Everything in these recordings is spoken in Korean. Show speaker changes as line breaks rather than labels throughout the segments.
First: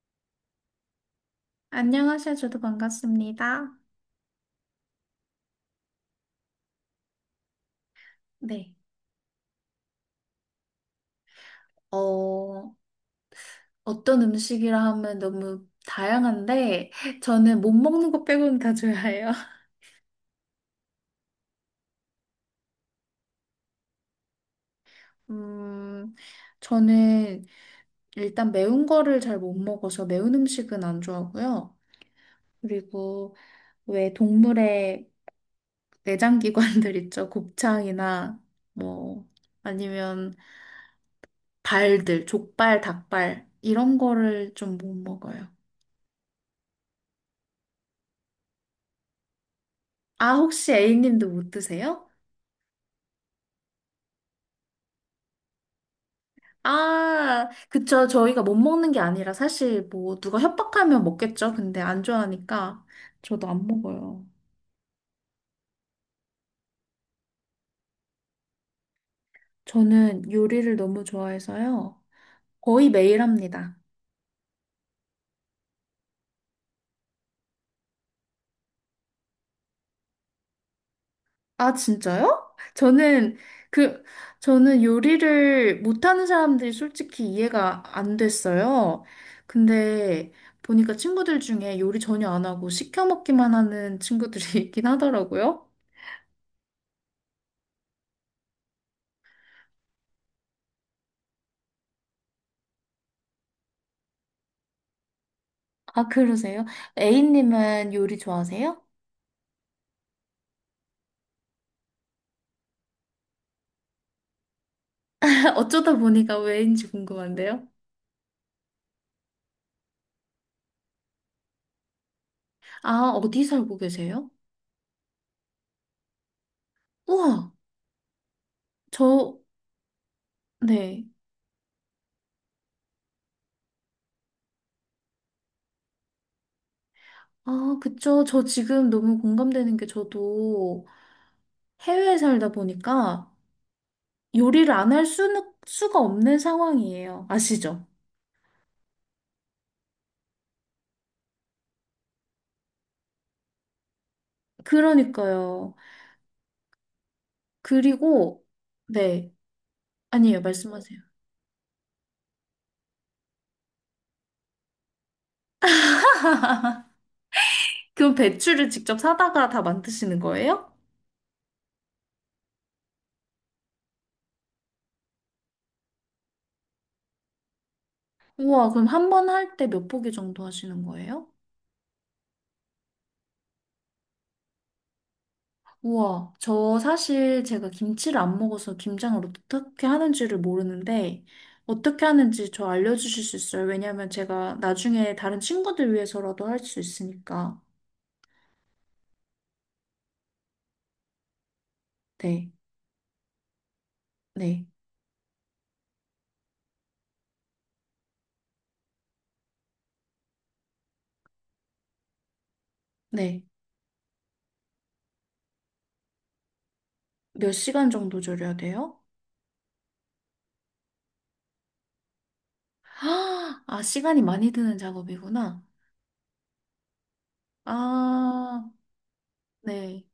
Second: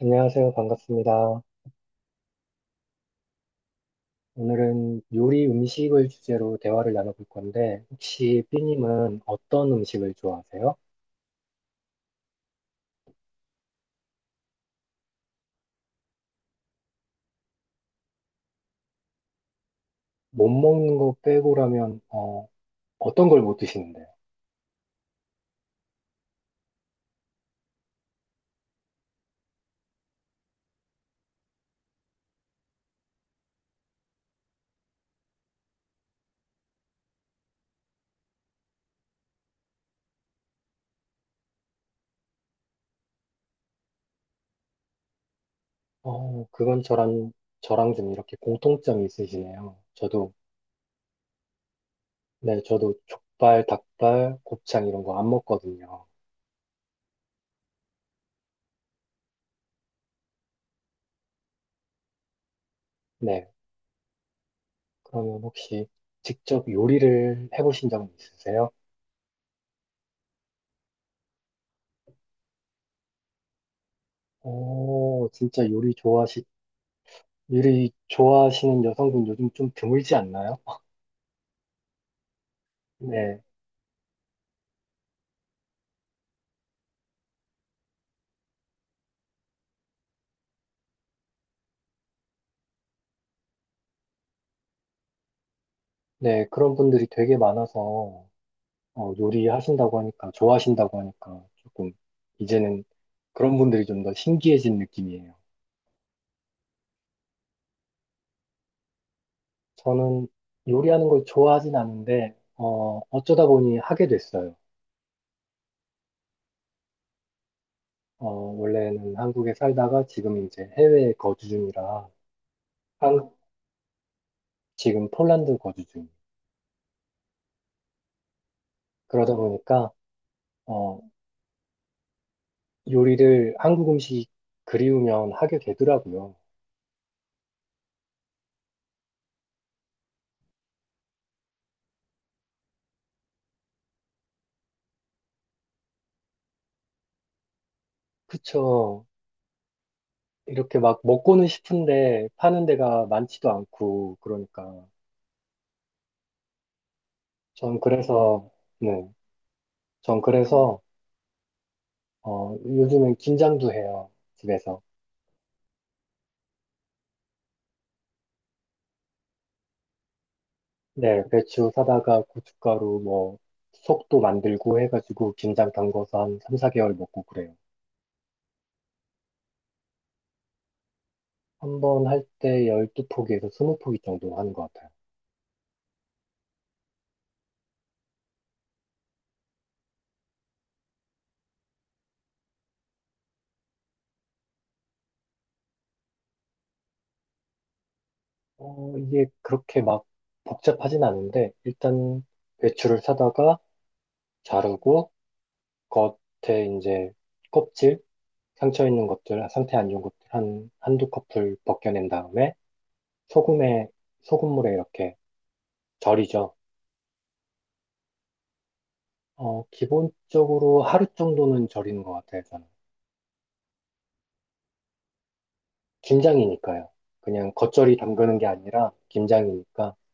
안녕하세요. 반갑습니다.
안녕하세요. 저도 반갑습니다.
오늘은 요리 음식을 주제로 대화를 나눠볼 건데, 혹시
네.
삐님은 어떤 음식을 좋아하세요?
어, 어떤 음식이라 하면 너무 다양한데, 저는 못 먹는 거 빼고는 다 좋아해요.
못 먹는 거 빼고라면, 떤 걸 못 드시는데요?
음, 저는 일단 매운 거를 잘 못 먹어서 매운 음식은 안 좋아하고요. 그리고 왜 동물의 내장기관들 있죠? 곱창이나 뭐, 아니면 발들, 족발, 닭발, 이런 거를 좀 못 먹어요.
그건 저랑 좀 이렇게 공통점이 있으시네요.
아, 혹시 A님도 못 드세요?
네, 저도 족발, 닭발, 곱창 이런 거 안 먹거든요.
아, 그쵸. 저희가 못 먹는 게 아니라 사실 뭐 누가 협박하면 먹겠죠. 근데 안 좋아하니까
네,
저도 안 먹어요.
그러면 혹시 직접 요리를 해보신 적은 있으세요?
저는 요리를 너무 좋아해서요. 거의 매일 합니다.
오, 진짜 요리 미리 좋아하시는 여성분 요즘 좀 드물지 않나요?
아, 진짜요? 저는
네,
그, 저는 요리를 못하는 사람들이 솔직히 이해가 안 됐어요. 근데 보니까 친구들 중에 요리 전혀 안 하고 시켜 먹기만 하는 친구들이 있긴 하더라고요.
네, 그런 분들이 되게 많아서 요리하신다고 하니까, 좋아하신다고 하니까 조금 이제는 그런 분들이 좀 더 신기해진 느낌이에요.
아, 그러세요? A님은 요리 좋아하세요?
저는 요리하는 걸 좋아하진 않은데 어쩌다 보니 하게 됐어요.
어쩌다 보니까 왜인지 궁금한데요.
원래는 한국에 살다가 지금 이제 해외에 거주 중이라
아,
한,
어디 살고 계세요?
지금 폴란드 거주 중.
우와,
그러다
저,
보니까 어,
네.
요리를 한국 음식이 그리우면 하게 되더라고요.
아, 그쵸. 저 지금 너무 공감되는 게 저도 해외에 살다 보니까 요리를 안 할 수는, 수가 없는 상황이에요. 아시죠?
그쵸. 이렇게 막 먹고는 싶은데 파는 데가 많지도 않고 그러니까
그러니까요.
전
그리고,
그래서 네,
네.
전
아니에요.
그래서
말씀하세요.
요즘엔 김장도 해요 집에서.
그럼 배추를 직접 사다가 다 만드시는 거예요?
네, 배추 사다가 고춧가루 뭐 속도 만들고 해가지고 김장 담궈서 한 3, 4개월 먹고 그래요.
우와, 그럼 한 번 할 때 몇 포기 정도 하시는 거예요?
한 번 할 때 12포기에서 20포기 정도 하는 것 같아요.
우와, 저 사실 제가 김치를 안 먹어서 김장을 어떻게 하는지를 모르는데, 어떻게 하는지 저 알려주실 수 있어요? 왜냐면 제가 나중에 다른 친구들 위해서라도 할 수 있으니까.
이게 그렇게 막 복잡하진 않은데 일단
네,
배추를 사다가
네,
자르고 겉에 이제 껍질, 상처 있는 것들, 상태 안 좋은 것들 한두 커플 벗겨낸 다음에
네.
소금에, 소금물에 이렇게 절이죠.
몇 시간 정도 절여야 돼요?
기본적으로 하루 정도는 절이는 것 같아요, 저는.
아, 아, 시간이 많이 드는 작업이구나.
김장이니까요. 그냥 겉절이 담그는 게
아,
아니라 김장이니까
네.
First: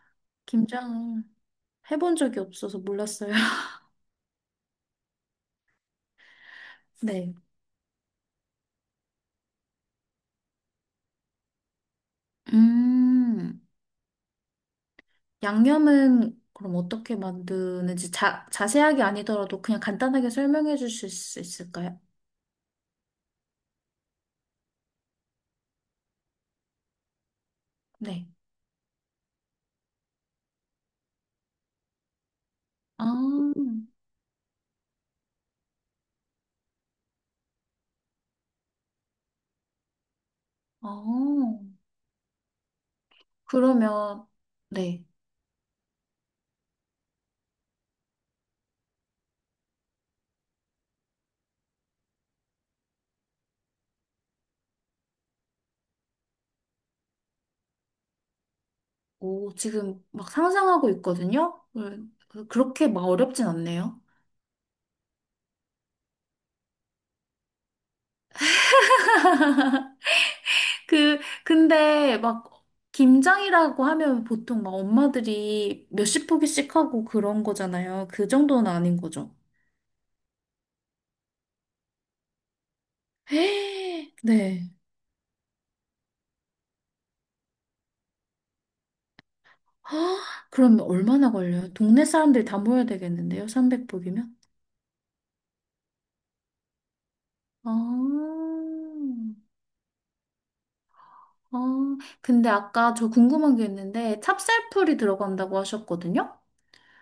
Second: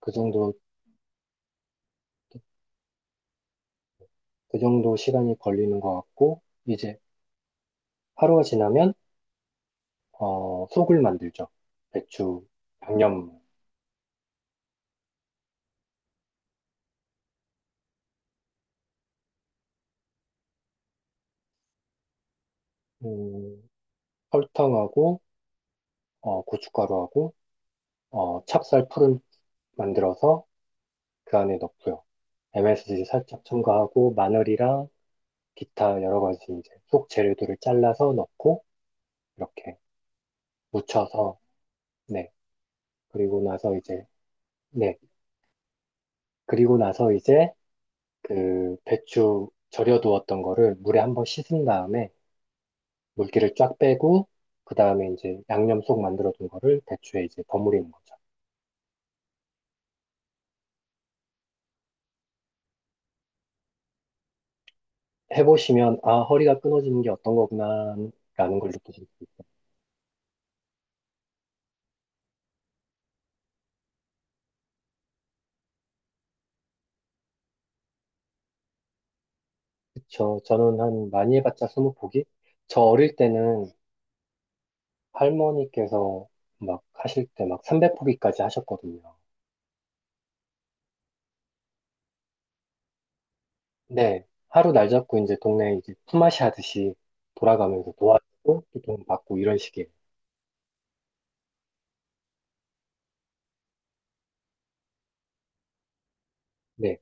그 정도,
김장 해본 적이 없어서 몰랐어요.
그 정도 시간이 걸리는 것 같고, 이제
네.
하루가 지나면, 속을 만들죠. 배추, 양념,
음. 양념은 그럼 어떻게 만드는지 자, 자세하게 아니더라도 그냥 간단하게 설명해 주실 수 있을까요?
음, 설탕하고, 고춧가루하고,
네.
찹쌀 풀을 만들어서 그 안에 넣고요. MSG
아,
살짝 첨가하고 마늘이랑 기타 여러 가지 이제 속 재료들을 잘라서 넣고 이렇게 무쳐서
어,
네. 그리고 나서 이제
그러면,
네.
네.
그리고 나서 이제 그 배추 절여두었던 거를 물에 한번 씻은 다음에 물기를 쫙 빼고 그 다음에 이제 양념 속 만들어둔 거를 배추에 이제 버무리는 거죠.
오, 지금 막 상상하고 있거든요? 그렇게 막 어렵진 않네요.
해보시면 아 허리가 끊어지는 게 어떤 거구나 라는 걸 느끼실 수
그, 근데 막 김장이라고 하면 보통 막 엄마들이 몇십 포기씩 하고 그런 거잖아요. 그 정도는 아닌 거죠.
그쵸. 저는 한 많이 해봤자 20포기? 저 어릴 때는
헤, 네.
할머니께서 막 하실 때 막 300포기까지 하셨거든요.
헉, 그럼 얼마나 걸려요? 동네 사람들 다 모여야 되겠는데요?
네.
300복이면?
하루 날 잡고 이제 동네 이제 품앗이 하듯이 돌아가면서
아,
도와주고 또 돈 받고 이런 식이에요.
아, 근데 아까 저 궁금한 게 있는데 찹쌀풀이 들어간다고 하셨거든요?
네.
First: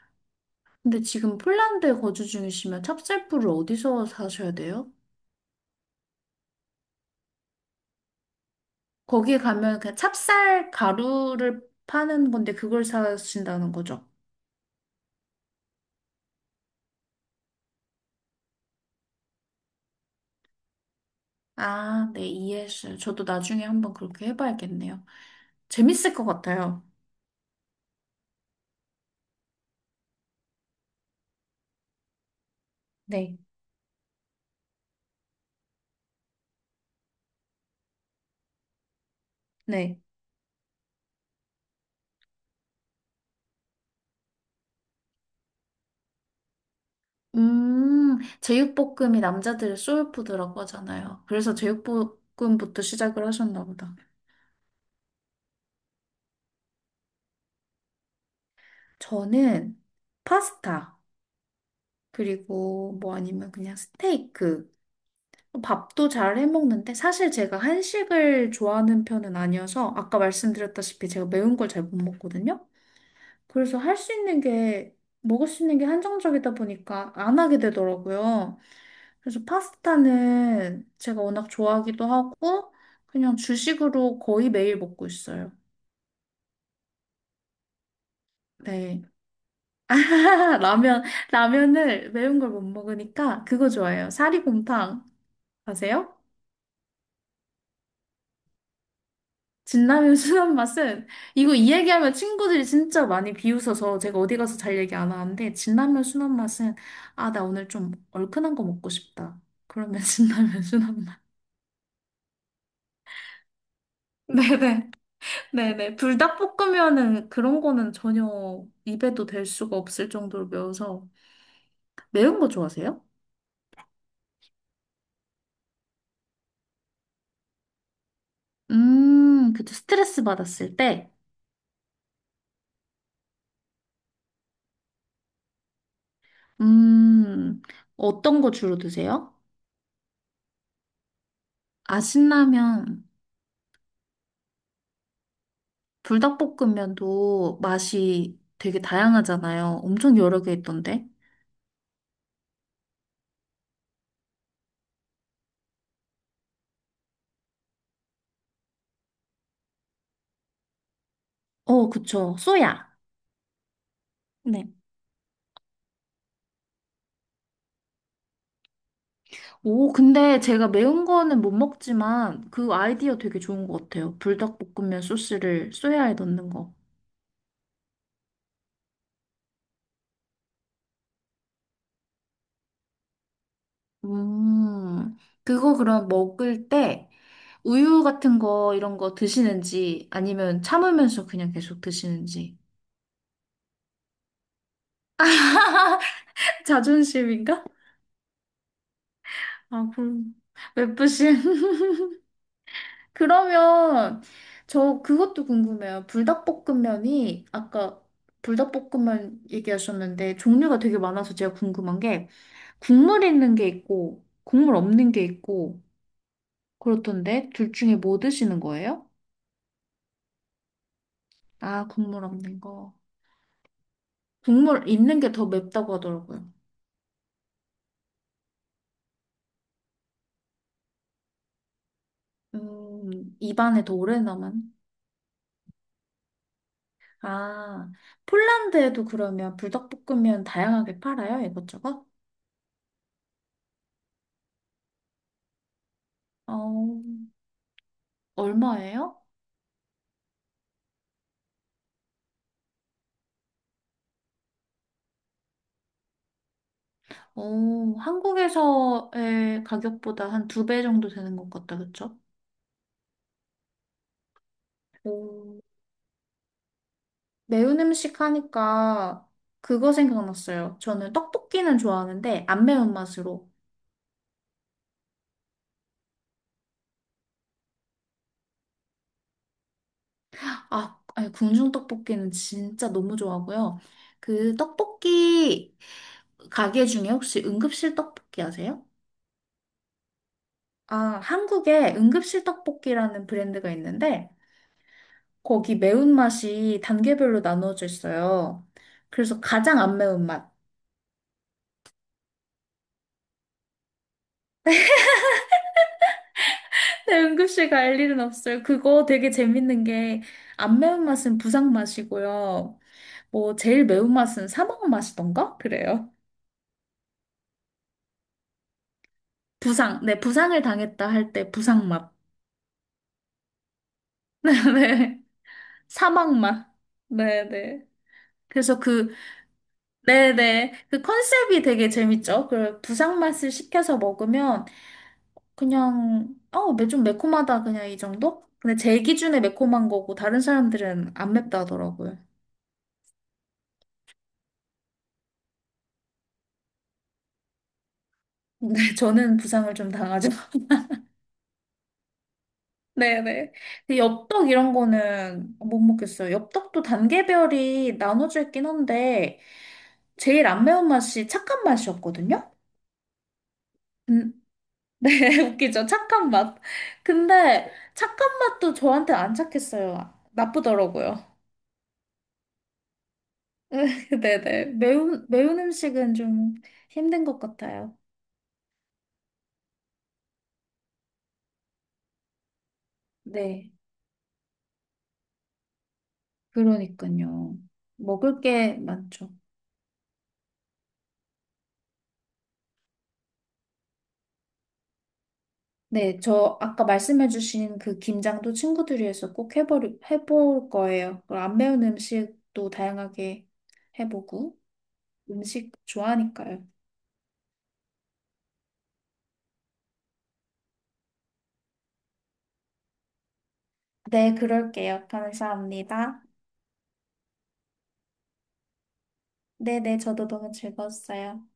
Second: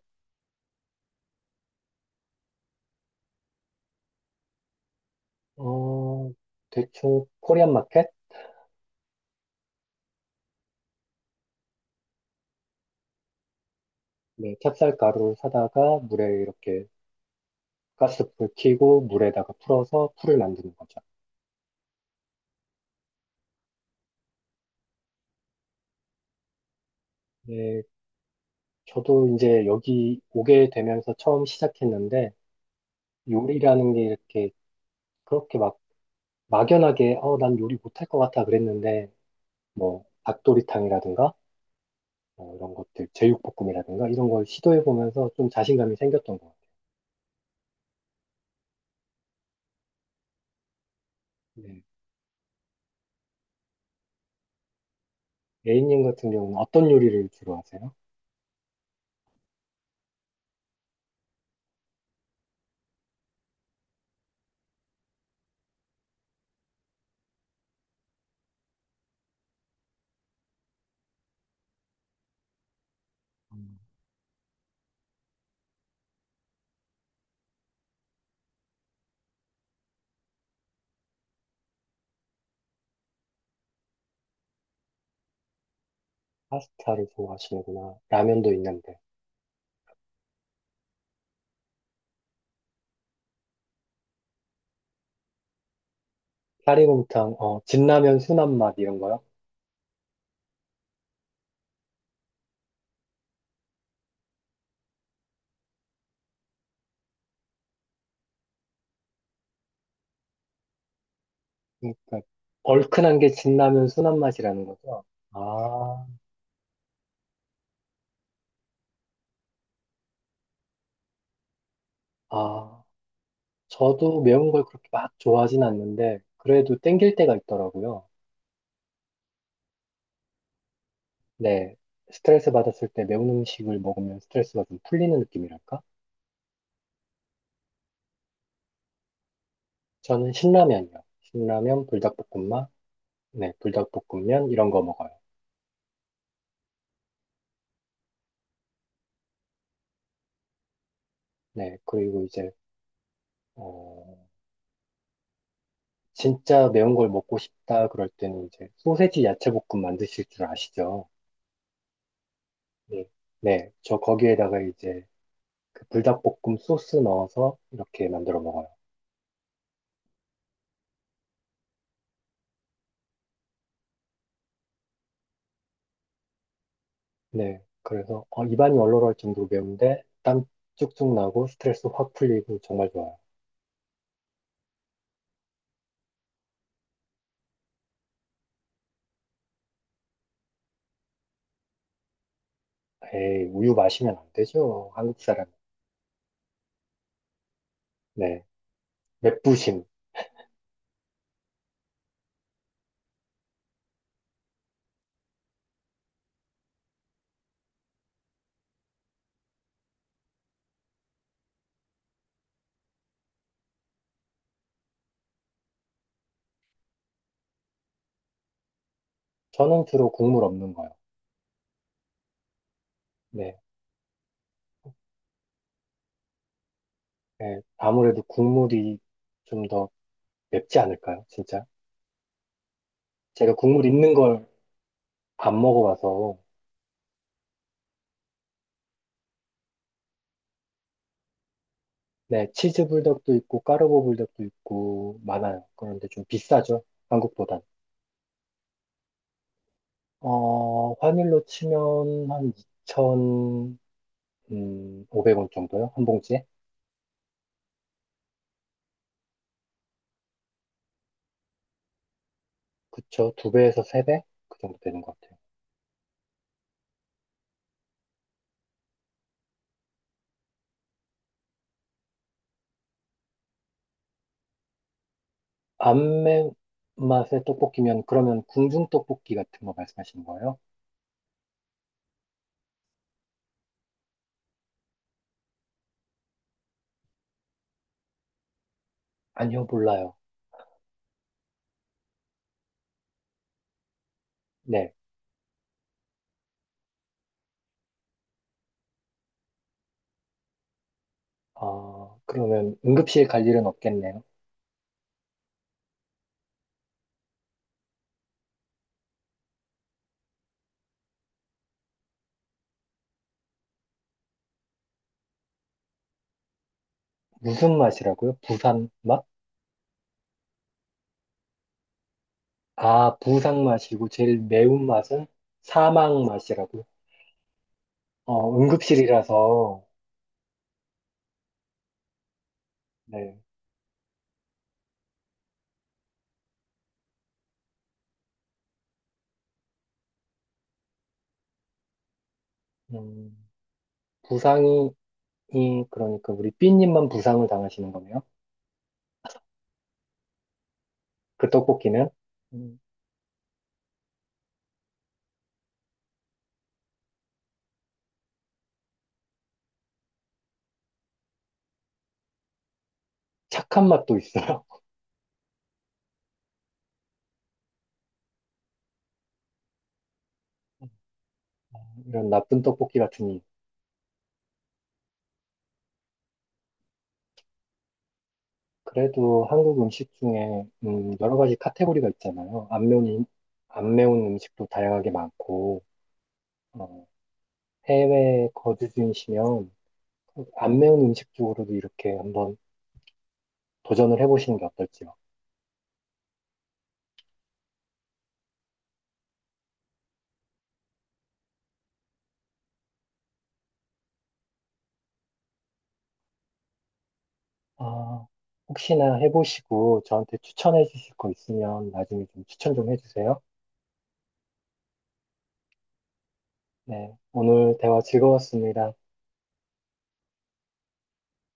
근데 지금 폴란드에 거주 중이시면 찹쌀풀을 어디서 사셔야 돼요?
어, 대충 코리안 마켓?
거기에 가면 그냥 찹쌀 가루를 파는 건데 그걸 사신다는 거죠?
네. 찹쌀가루를 사다가 물에 이렇게 가스불 켜고 물에다가 풀어서 풀을 만드는 거죠.
아, 네, 이해했어요. 저도 나중에 한번 그렇게 해봐야겠네요. 재밌을 것 같아요.
네. 저도 이제 여기 오게 되면서 처음 시작했는데
네,
요리라는 게 이렇게 그렇게 막 막연하게 난 요리 못할 것 같아 그랬는데
네.
뭐 닭도리탕이라든가 뭐 이런 것들 제육볶음이라든가 이런 걸 시도해 보면서 좀 자신감이 생겼던 것 같아요.
제육볶음이 남자들의 소울푸드라고 하잖아요. 그래서
네.
제육볶음부터 시작을 하셨나 보다.
A님 같은 경우는 어떤 요리를 주로 하세요?
저는 파스타, 그리고 뭐 아니면 그냥 스테이크. 뭐 밥도 잘 해먹는데 사실 제가 한식을 좋아하는 편은 아니어서 아까 말씀드렸다시피 제가 매운 걸 잘 못 먹거든요. 그래서
음.
할 수 있는 게, 먹을 수 있는 게 한정적이다 보니까 안 하게 되더라고요. 그래서 파스타는 제가 워낙 좋아하기도 하고, 그냥 주식으로 거의 매일 먹고 있어요.
파스타를 좋아하시는구나. 라면도 있는데
네. 라면, 라면을 매운 걸 못 먹으니까 그거 좋아해요. 사리곰탕. 아세요?
사리곰탕, 진라면 순한 맛 이런 거요?
진라면 순한 맛은, 이거 이 얘기하면 친구들이 진짜 많이 비웃어서 제가 어디 가서 잘 얘기 안 하는데, 진라면 순한 맛은, 아, 나 오늘 좀 얼큰한 거 먹고 싶다. 그러면 진라면 순한 맛.
그러니까 얼큰한 게 진라면 순한 맛이라는
네네.
거죠?
네네.
아,
불닭볶음면은 그런 거는 전혀 입에도 댈 수가 없을 정도로 매워서. 매운 거
아,
좋아하세요?
저도 매운 걸 그렇게 막 좋아하진 않는데 그래도 땡길 때가 있더라고요.
그쵸. 스트레스 받았을 때,
네, 스트레스 받았을 때 매운 음식을 먹으면 스트레스가 좀 풀리는 느낌이랄까?
음, 어떤 거 주로 드세요?
저는 신라면이요. 신라면,
아,
불닭볶음밥,
신라면,
네, 불닭볶음면 이런 거 먹어요.
불닭볶음면도 맛이 되게 다양하잖아요. 엄청 여러 개 있던데.
네, 그리고 이제 어, 진짜 매운 걸 먹고 싶다 그럴 때는 이제 소세지 야채볶음 만드실 줄 아시죠?
어, 그쵸. 쏘야.
네, 네, 저 거기에다가
네.
이제 그 불닭볶음 소스 넣어서 이렇게 만들어 먹어요.
오, 근데 제가 매운 거는 못 먹지만 그 아이디어 되게 좋은 것 같아요. 불닭볶음면 소스를 쏘야에 넣는 거.
네, 그래서 입안이 얼얼할 정도로 매운데 땀 쭉쭉 나고 스트레스 확 풀리고 정말 좋아요.
음, 그거 그럼 먹을 때 우유 같은 거 이런 거 드시는지 아니면 참으면서 그냥 계속 드시는지.
에이, 우유 마시면 안 되죠. 한국 사람.
자존심인가?
네. 맵부심.
아, 그럼 맵부심. 그러면 저 그것도 궁금해요. 불닭볶음면이 아까 불닭볶음면 얘기하셨는데 종류가 되게 많아서 제가 궁금한 게 국물 있는 게 있고 국물 없는 게 있고 그렇던데 둘 중에 뭐 드시는 거예요?
저는 주로 국물 없는 거요.
아, 국물 없는 거.
네.
국물 있는 게 더 맵다고 하더라고요.
네. 아무래도 국물이 좀 더 맵지 않을까요? 진짜? 제가
입안에
국물
더
있는
오래
걸
남은.
안 먹어봐서.
아, 폴란드에도 그러면 불닭볶음면 다양하게 팔아요? 이것저것?
네. 치즈 불닭도 있고, 까르보 불닭도 있고, 많아요. 그런데 좀 비싸죠.
어,
한국보단.
얼마예요?
환율로 치면 한 2,500원 정도요? 한 봉지에?
어, 한국에서의 가격보다 한 두 배 정도 되는 것 같다, 그쵸?
그쵸. 2배에서 3배? 그 정도 되는 것 같아요.
오, 매운 음식 하니까 그거 생각났어요. 저는 떡볶이는 좋아하는데 안 매운 맛으로.
안 매운 맛의 떡볶이면 그러면 궁중 떡볶이 같은 거 말씀하시는 거예요?
아, 아니, 궁중 떡볶이는 진짜 너무 좋아하고요. 그 떡볶이 가게 중에 혹시 응급실 떡볶이 아세요?
아니요, 몰라요.
아, 한국에 응급실 떡볶이라는 브랜드가 있는데
네.
거기 매운맛이 단계별로 나눠져 있어요. 그래서 가장 안 매운맛.
아, 그러면 응급실 갈 일은 없겠네요.
네, 응급실 갈 일은 없어요. 그거 되게 재밌는 게 안 매운맛은 부상맛이고요. 뭐 제일 매운맛은 사망맛이던가? 그래요.
무슨 맛이라고요? 부산 맛?
부상. 네, 부상을 당했다 할 때 부상맛.
아, 부산 맛이고 제일 매운
네네.
맛은 사망
사막맛.
맛이라고요?
네네. 그래서 그,
응급실이라서
네네. 그 컨셉이 되게 재밌죠? 그
네.
부상맛을 시켜서 먹으면 그냥, 어, 매- 좀 매콤하다. 그냥 이 정도? 근데 제 기준에 매콤한 거고 다른 사람들은 안 맵다더라고요. 하
음, 부상이 그러니까 우리 삐님만 부상을 당하시는 거네요.
근데 저는 부상을 좀 당하죠.
그 떡볶이는 음,
네네. 근데 엽떡 이런 거는 못 먹겠어요. 엽떡도 단계별이 나눠져 있긴 한데 제일 안 매운 맛이 착한 맛이었거든요?
착한 맛도
음,
있어요.
네, 웃기죠. 착한 맛. 근데 착한 맛도 저한테 안 착했어요. 나쁘더라고요.
이런 나쁜 떡볶이 같은
네네. 매운 음식은 좀 힘든 것 같아요.
그래도 한국 음식 중에 여러 가지 카테고리가 있잖아요.
네.
안 매운 음식도 다양하게 많고, 어,
그러니까요. 먹을
해외
게
거주
많죠.
중이시면 안 매운 음식 쪽으로도 이렇게 한번 도전을 해보시는 게 어떨지요?
네, 저 아까 말씀해주신 그 김장도 친구들이 해서 꼭 해볼 거예요. 그리고 안 매운 음식도 다양하게 해보고 음식 좋아하니까요.
아, 혹시나 해보시고 저한테 추천해 주실 거 있으면 나중에 좀 추천 좀 해주세요.
네, 그럴게요. 감사합니다.
네, 오늘 대화 즐거웠습니다.
네네, 저도 너무 즐거웠어요.